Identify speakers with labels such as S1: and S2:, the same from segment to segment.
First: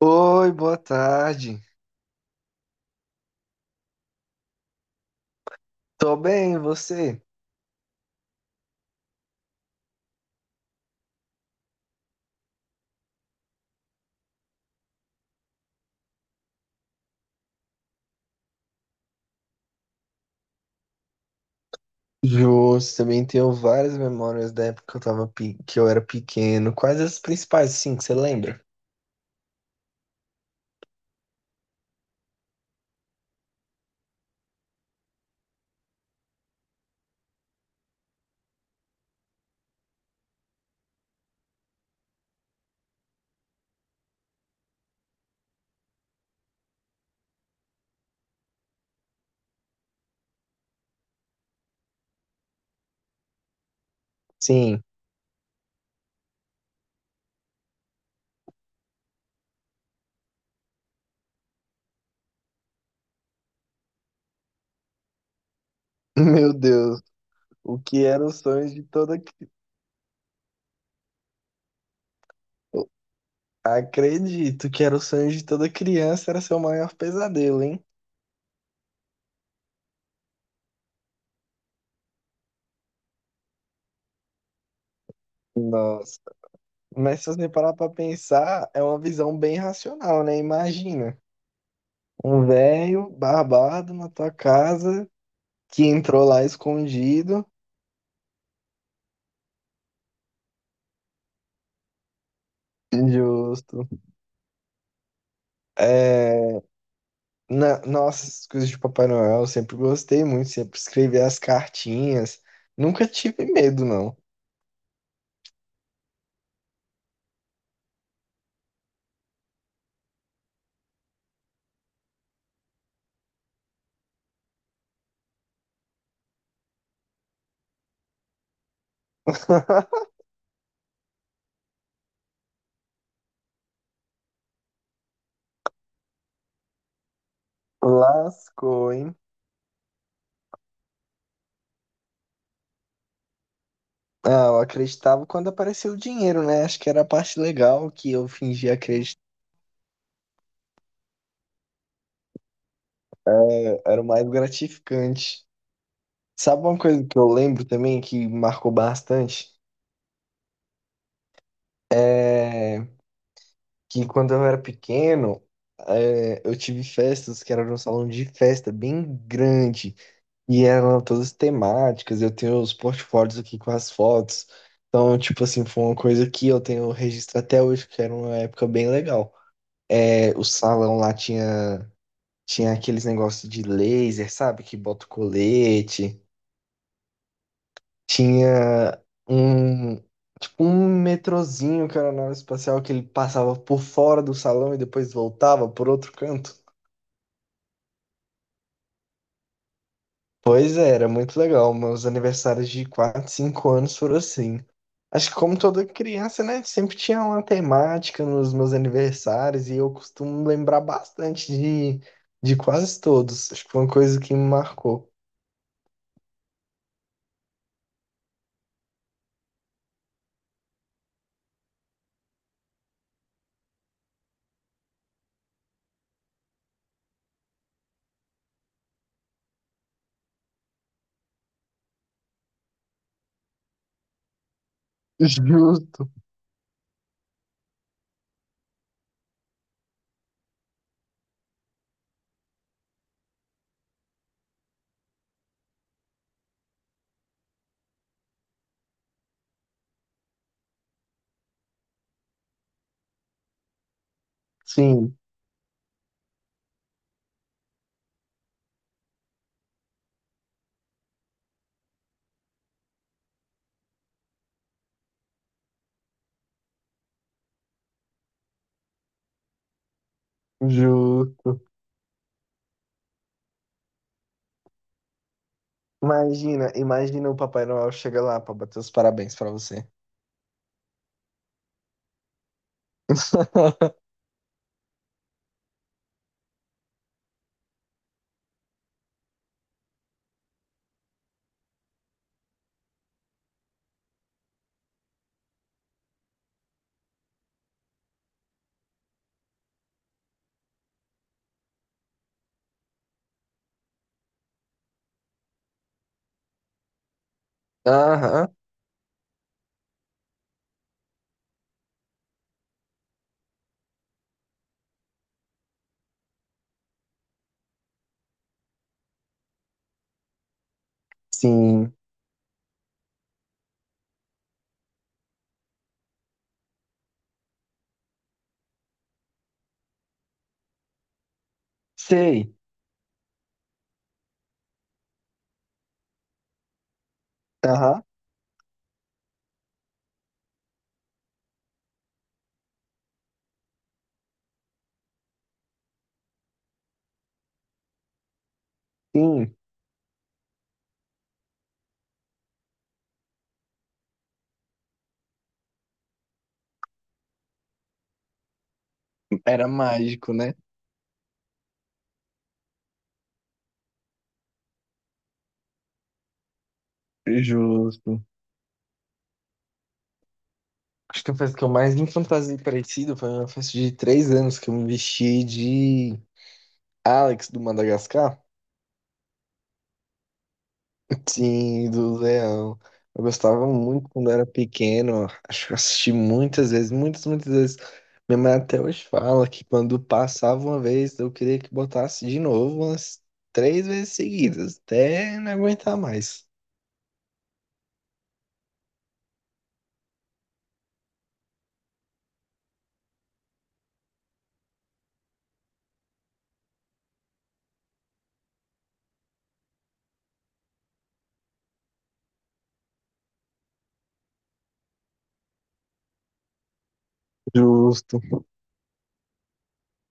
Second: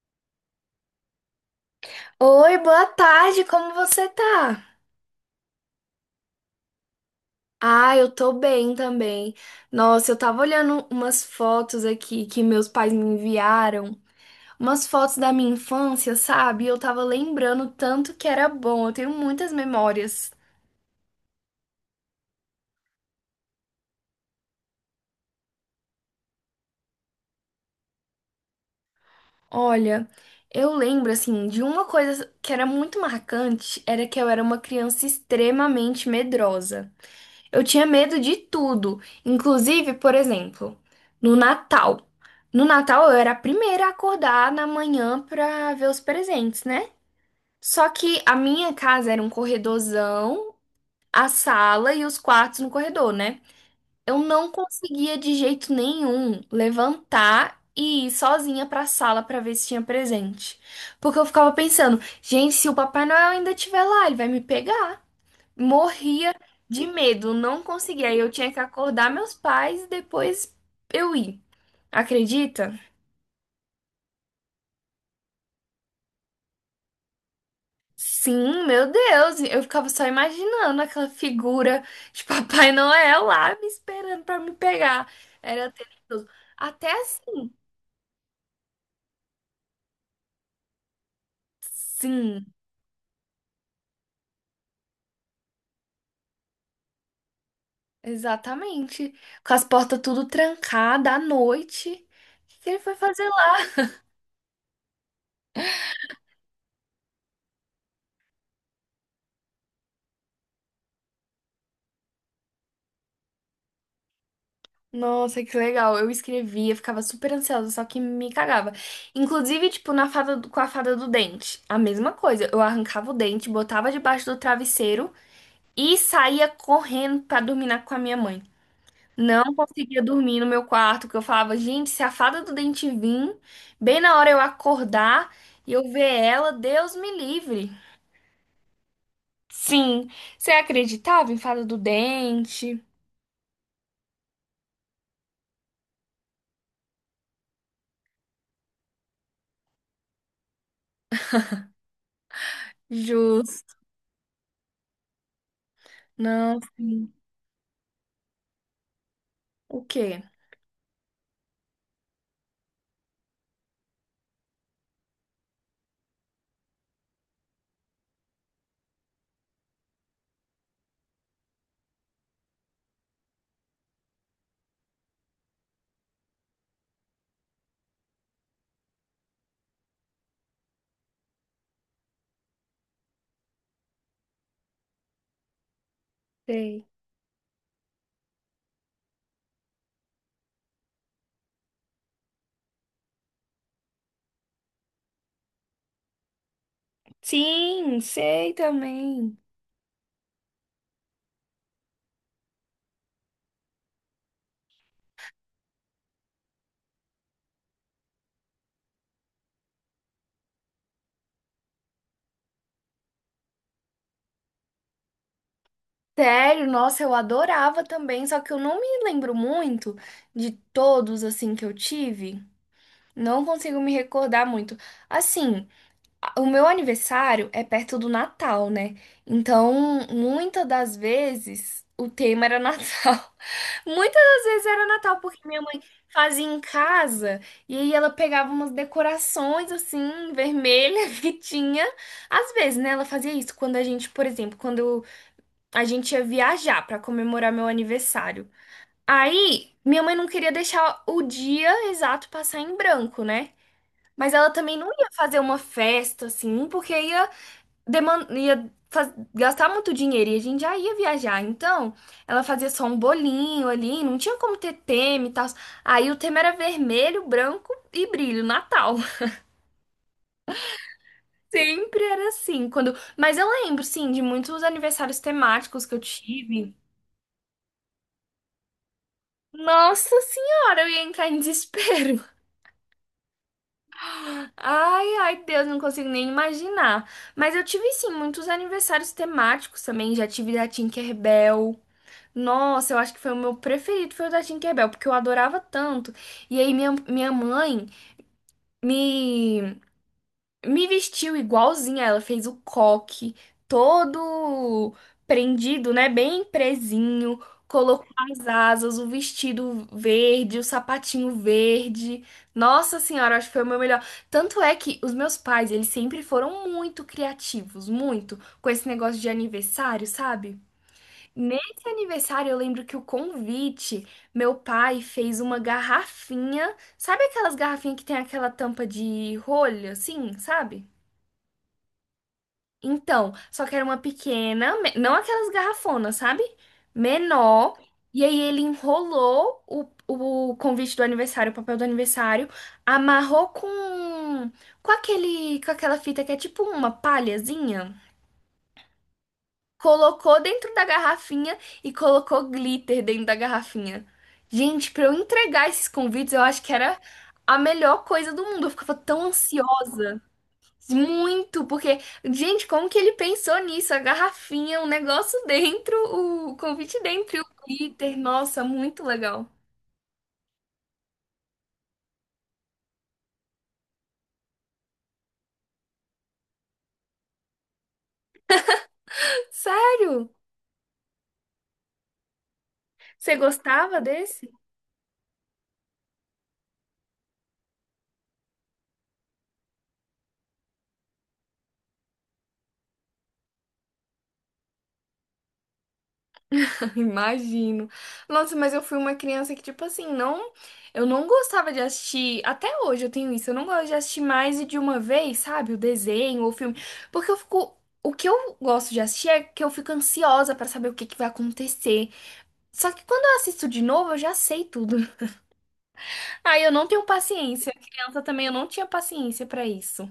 S1: Oi, boa tarde.
S2: Oi, boa tarde, como você tá?
S1: Tô bem, e você?
S2: Ah, eu tô bem também. Nossa, eu tava olhando umas fotos aqui que meus pais me enviaram, umas fotos da minha infância, sabe? Eu tava lembrando tanto que era bom, eu tenho muitas memórias.
S1: Justo, também tenho várias memórias da época que que eu era pequeno. Quais as principais, sim, que você lembra?
S2: Olha, eu lembro assim de uma coisa que era muito marcante, era que eu era uma criança extremamente medrosa. Eu tinha medo de tudo. Inclusive, por exemplo, no Natal. No Natal eu era a primeira a acordar na manhã pra ver os presentes, né? Só que a minha casa era um corredorzão, a sala e os quartos no corredor, né? Eu não
S1: Sim.
S2: conseguia de jeito nenhum levantar e ir sozinha pra sala pra ver se tinha presente. Porque eu ficava pensando, gente, se o Papai Noel ainda estiver lá, ele vai me pegar. Morria
S1: Meu
S2: de
S1: Deus,
S2: medo, não
S1: o que
S2: conseguia. Aí
S1: era
S2: eu
S1: o
S2: tinha que
S1: sonho de
S2: acordar
S1: toda...
S2: meus
S1: cri-
S2: pais e depois eu ir. Acredita?
S1: Acredito que era o sonho de toda criança, era seu maior pesadelo, hein?
S2: Sim, meu Deus, eu ficava só imaginando aquela figura de Papai Noel lá me esperando pra me pegar. Era
S1: Nossa.
S2: tenebroso. Até
S1: Mas se você
S2: assim,
S1: parar pra pensar, é uma visão bem racional, né? Imagina, um
S2: sim,
S1: velho barbado na tua casa que entrou lá escondido.
S2: exatamente. Com as portas tudo trancadas à noite. O que que ele foi fazer lá?
S1: Justo. É, Nossa, essas coisas de Papai Noel, eu sempre gostei muito, sempre escrevi as cartinhas. Nunca tive medo, não.
S2: Nossa, que legal. Eu escrevia, ficava super ansiosa, só que me cagava. Inclusive, tipo, com a fada do dente. A mesma coisa. Eu arrancava o dente, botava debaixo do travesseiro e saía correndo pra dormir com a minha mãe. Não conseguia dormir no meu quarto, porque eu falava, gente, se a fada do dente vir, bem na hora eu acordar e eu ver ela, Deus me livre.
S1: Lascou, hein?
S2: Sim, você acreditava em fada do dente?
S1: Ah, eu acreditava quando apareceu o dinheiro, né? Acho que era a parte legal que eu fingia acreditar,
S2: Justo.
S1: era o mais gratificante.
S2: Não,
S1: Sabe uma coisa
S2: sim.
S1: que eu lembro também que marcou bastante?
S2: O quê?
S1: É que quando eu era pequeno, eu tive festas que era num salão de festa bem grande. E eram todas temáticas, eu tenho os portfólios aqui com as fotos. Então, tipo assim, foi uma coisa que eu tenho registro até hoje, que era uma época bem legal. É, o salão tinha aqueles negócios de laser, sabe? Que bota o colete.
S2: Sei.
S1: Tinha um, tipo, um metrozinho que era na nave espacial, que ele passava por fora do salão e depois voltava por outro canto.
S2: Sim, sei também.
S1: Pois é, era muito legal. Meus aniversários de 4, 5 anos foram assim. Acho que como toda criança, né? Sempre tinha uma temática nos meus aniversários e eu costumo lembrar bastante de quase todos. Acho que foi uma coisa que me marcou.
S2: Sério, nossa, eu adorava também, só que eu não me lembro muito de todos assim que eu tive. Não consigo me recordar muito. Assim, o meu aniversário é perto do Natal, né? Então, muitas das vezes o tema era Natal. Muitas das vezes era Natal, porque minha mãe
S1: Justo.
S2: fazia em casa e aí ela pegava umas decorações assim, vermelha que tinha. Às vezes, né? Ela fazia isso por exemplo, quando a gente ia viajar pra comemorar meu aniversário. Aí, minha mãe não queria deixar o dia exato passar em branco, né? Mas ela também não ia
S1: Sim,
S2: fazer uma festa assim, porque ia gastar muito dinheiro e a gente já ia viajar. Então, ela fazia só um bolinho ali, não tinha como ter tema e tal. Aí o tema era vermelho, branco e brilho, Natal.
S1: justo.
S2: Sempre era assim, mas eu lembro sim de muitos aniversários temáticos que eu
S1: Imagina,
S2: tive.
S1: imagina o Papai Noel chega lá para bater os parabéns para você.
S2: Nossa senhora, eu ia entrar em desespero. Ai, ai, Deus, não consigo nem imaginar. Mas eu tive sim muitos aniversários temáticos também, já tive da Tinkerbell. Nossa, eu acho que foi o meu preferido, foi o da Tinkerbell, porque eu adorava tanto. E aí minha mãe me, me vestiu igualzinha, ela fez o coque todo prendido, né? Bem presinho, colocou as
S1: Aham,
S2: asas, o vestido verde, o sapatinho verde. Nossa senhora, acho que foi o meu melhor. Tanto é que os meus pais, eles sempre foram muito criativos, muito, com esse negócio de aniversário, sabe? Nesse
S1: sim.
S2: aniversário, eu lembro que o convite, meu pai fez uma garrafinha. Sabe aquelas garrafinhas que tem aquela tampa de rolha, assim, sabe?
S1: Sei.
S2: Então, só que era uma pequena, não aquelas garrafonas, sabe? Menor.
S1: Aham,
S2: E aí ele enrolou o convite do aniversário, o papel do aniversário, amarrou com aquela fita que é tipo uma palhazinha.
S1: sim.
S2: Colocou dentro da garrafinha e colocou glitter dentro da garrafinha. Gente, pra eu entregar esses convites, eu acho que era a melhor coisa do mundo. Eu ficava tão
S1: Era
S2: ansiosa.
S1: mágico, né?
S2: Muito, porque, gente, como que ele pensou nisso? A garrafinha, o negócio dentro, o convite dentro e o glitter.
S1: Justo.
S2: Nossa, muito legal.
S1: Acho que a festa que eu mais me fantasiei parecido foi uma festa de 3 anos que eu me vesti de Alex do Madagascar.
S2: Sério?
S1: Sim, do Leão. Eu
S2: Você
S1: gostava
S2: gostava
S1: muito quando era
S2: desse?
S1: pequeno. Acho que eu assisti muitas vezes, muitas, muitas vezes. Minha mãe até hoje fala que quando passava uma vez, eu queria que botasse de novo umas 3 vezes seguidas, até não aguentar mais.
S2: Imagino. Nossa, mas eu fui uma criança que, tipo assim, não. Eu não gostava de assistir. Até hoje eu tenho isso. Eu não gosto de assistir mais de uma vez, sabe? O desenho ou o filme. Porque eu fico. O que eu gosto de assistir é que eu fico ansiosa pra saber o que que vai acontecer. Só que quando eu assisto de novo, eu já sei tudo. Aí eu não tenho paciência.
S1: Justo.
S2: Criança também, eu não tinha paciência pra isso.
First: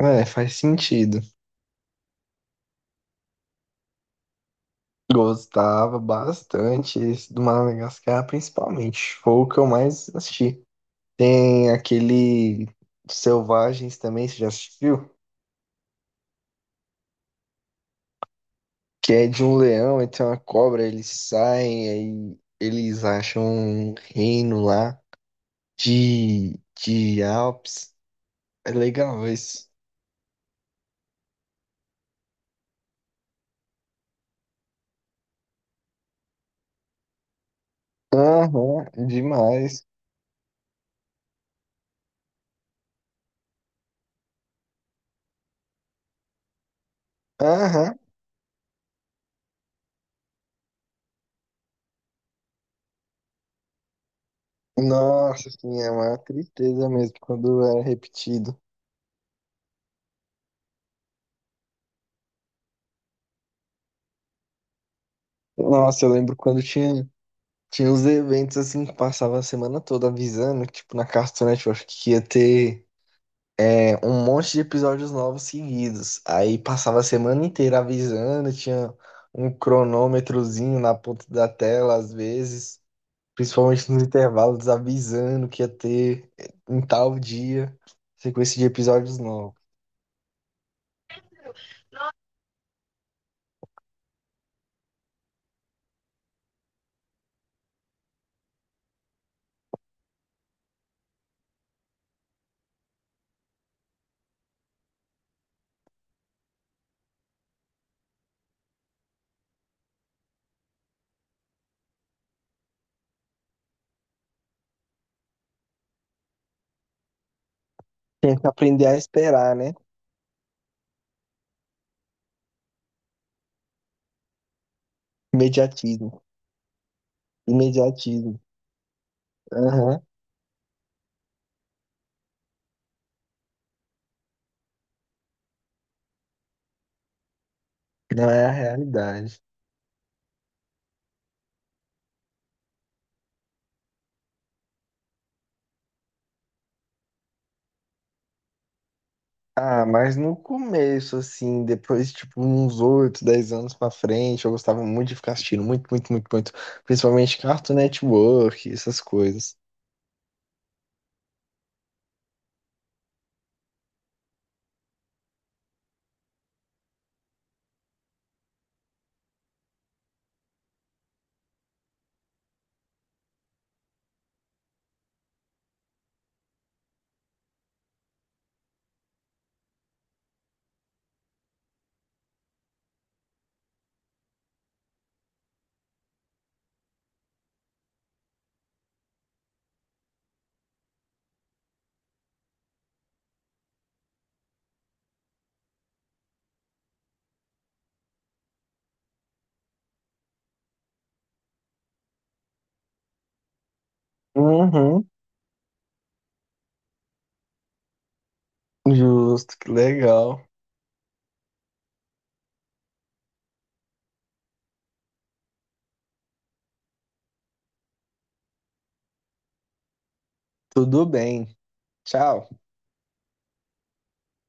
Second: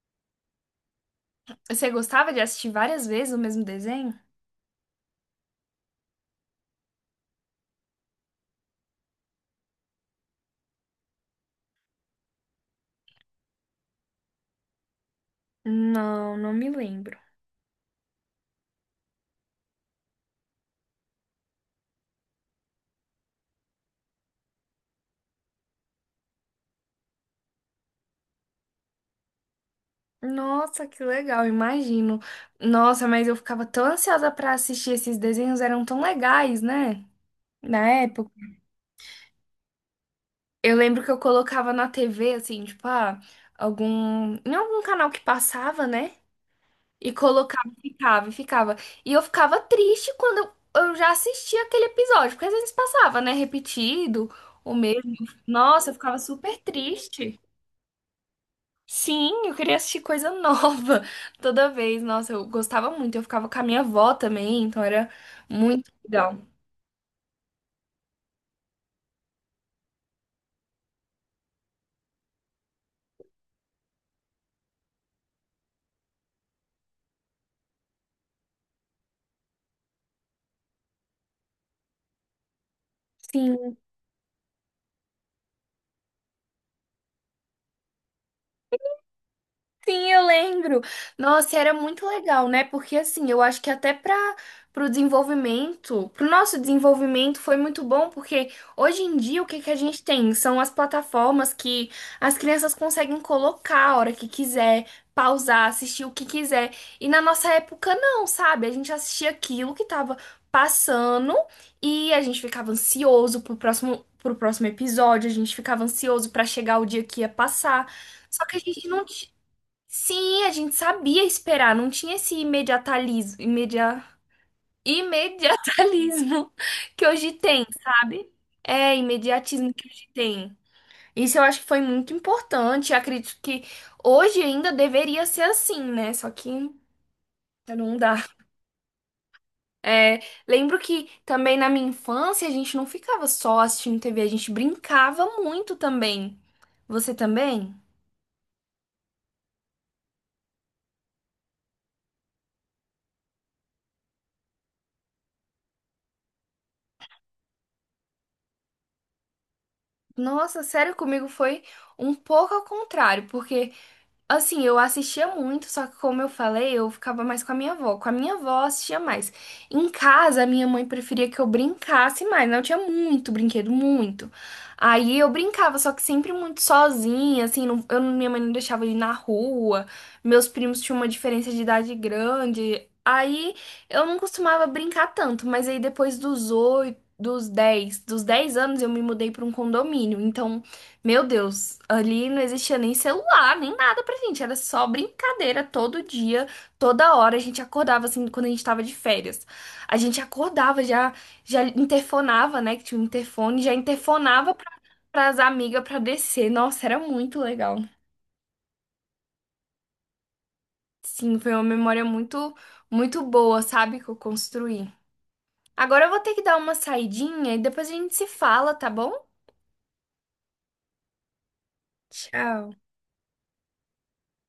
S1: É, faz sentido.
S2: Você gostava de assistir várias vezes o mesmo desenho?
S1: Gostava bastante esse do Madagascar, principalmente. Foi o que eu mais assisti. Tem aquele Selvagens também, você já assistiu?
S2: Não, não me lembro.
S1: Que é de um leão e tem uma cobra, eles saem, aí eles acham um reino lá de Alpes. É legal isso.
S2: Nossa, que legal, imagino. Nossa, mas eu ficava tão ansiosa pra assistir esses desenhos, eram tão legais, né? Na época.
S1: Aham, demais.
S2: Eu lembro que eu colocava na TV, assim, tipo, ah, algum. Em algum canal que passava, né? E colocava e
S1: Aham.
S2: ficava, e ficava. E eu ficava triste quando eu já assistia aquele episódio, porque às vezes passava, né? Repetido, o mesmo.
S1: Nossa, assim, é
S2: Nossa, eu
S1: uma
S2: ficava super
S1: tristeza mesmo
S2: triste.
S1: quando era repetido.
S2: Sim, eu queria assistir coisa nova toda vez. Nossa, eu gostava muito. Eu ficava com a minha avó também, então era muito
S1: Nossa, eu lembro
S2: legal.
S1: quando tinha. Tinha uns eventos assim que passava a semana toda avisando, que, tipo, na Cartoon Network, que ia ter um monte de episódios novos seguidos. Aí passava a semana inteira avisando, tinha um cronômetrozinho na ponta da tela, às vezes,
S2: Sim.
S1: principalmente nos intervalos, avisando que ia ter em tal dia sequência de episódios novos.
S2: Sim, eu lembro. Nossa, era muito legal, né? Porque assim, eu acho que até pro nosso desenvolvimento foi muito bom, porque hoje em dia o que que a gente tem? São as plataformas que as crianças conseguem colocar a hora que quiser, pausar, assistir o que quiser. E na nossa época não, sabe? A gente assistia aquilo que tava passando e a gente ficava ansioso pro próximo episódio, a gente ficava ansioso para chegar o dia que ia passar.
S1: Tinha
S2: Só
S1: que
S2: que a
S1: aprender
S2: gente
S1: a
S2: não,
S1: esperar, né?
S2: sim, a gente sabia esperar, não tinha esse
S1: Imediatismo.
S2: imediatalismo que hoje tem, sabe?
S1: Imediatismo.
S2: É, imediatismo que
S1: Aham.
S2: hoje tem. Isso eu acho que foi muito importante. Eu acredito que hoje ainda deveria ser assim, né? Só que não dá.
S1: Não é a realidade.
S2: É, lembro que também na minha infância a gente não ficava só assistindo TV, a gente brincava muito também. Você também?
S1: Ah, mas no começo, assim, depois, tipo, uns 8, 10 anos pra frente, eu gostava muito de ficar assistindo, muito, muito, muito, muito. Principalmente Cartoon Network, essas coisas.
S2: Nossa, sério, comigo foi um pouco ao contrário, porque assim, eu assistia muito, só que como eu falei, eu ficava mais com a minha avó. Com a minha avó, eu assistia mais. Em casa, a minha mãe preferia que eu brincasse mais, né? Eu tinha muito brinquedo, muito. Aí eu brincava, só que sempre muito sozinha, assim, minha mãe não deixava eu ir na rua. Meus primos tinham uma diferença de idade grande. Aí eu não costumava brincar tanto, mas aí depois dos 8, dos dez anos eu me mudei para um condomínio. Então meu Deus, ali não existia nem celular, nem nada pra gente, era só brincadeira todo dia, toda hora. A gente acordava assim quando a gente tava de férias. A gente acordava, já interfonava, né, que tinha um interfone, já interfonava
S1: Uhum.
S2: pras amigas pra descer. Nossa, era muito legal.
S1: Justo, que legal.
S2: Sim, foi uma memória muito muito boa, sabe, que eu construí. Agora eu vou ter que dar uma saidinha e depois a gente se fala, tá bom?
S1: Tudo bem. Tchau.
S2: Tchau.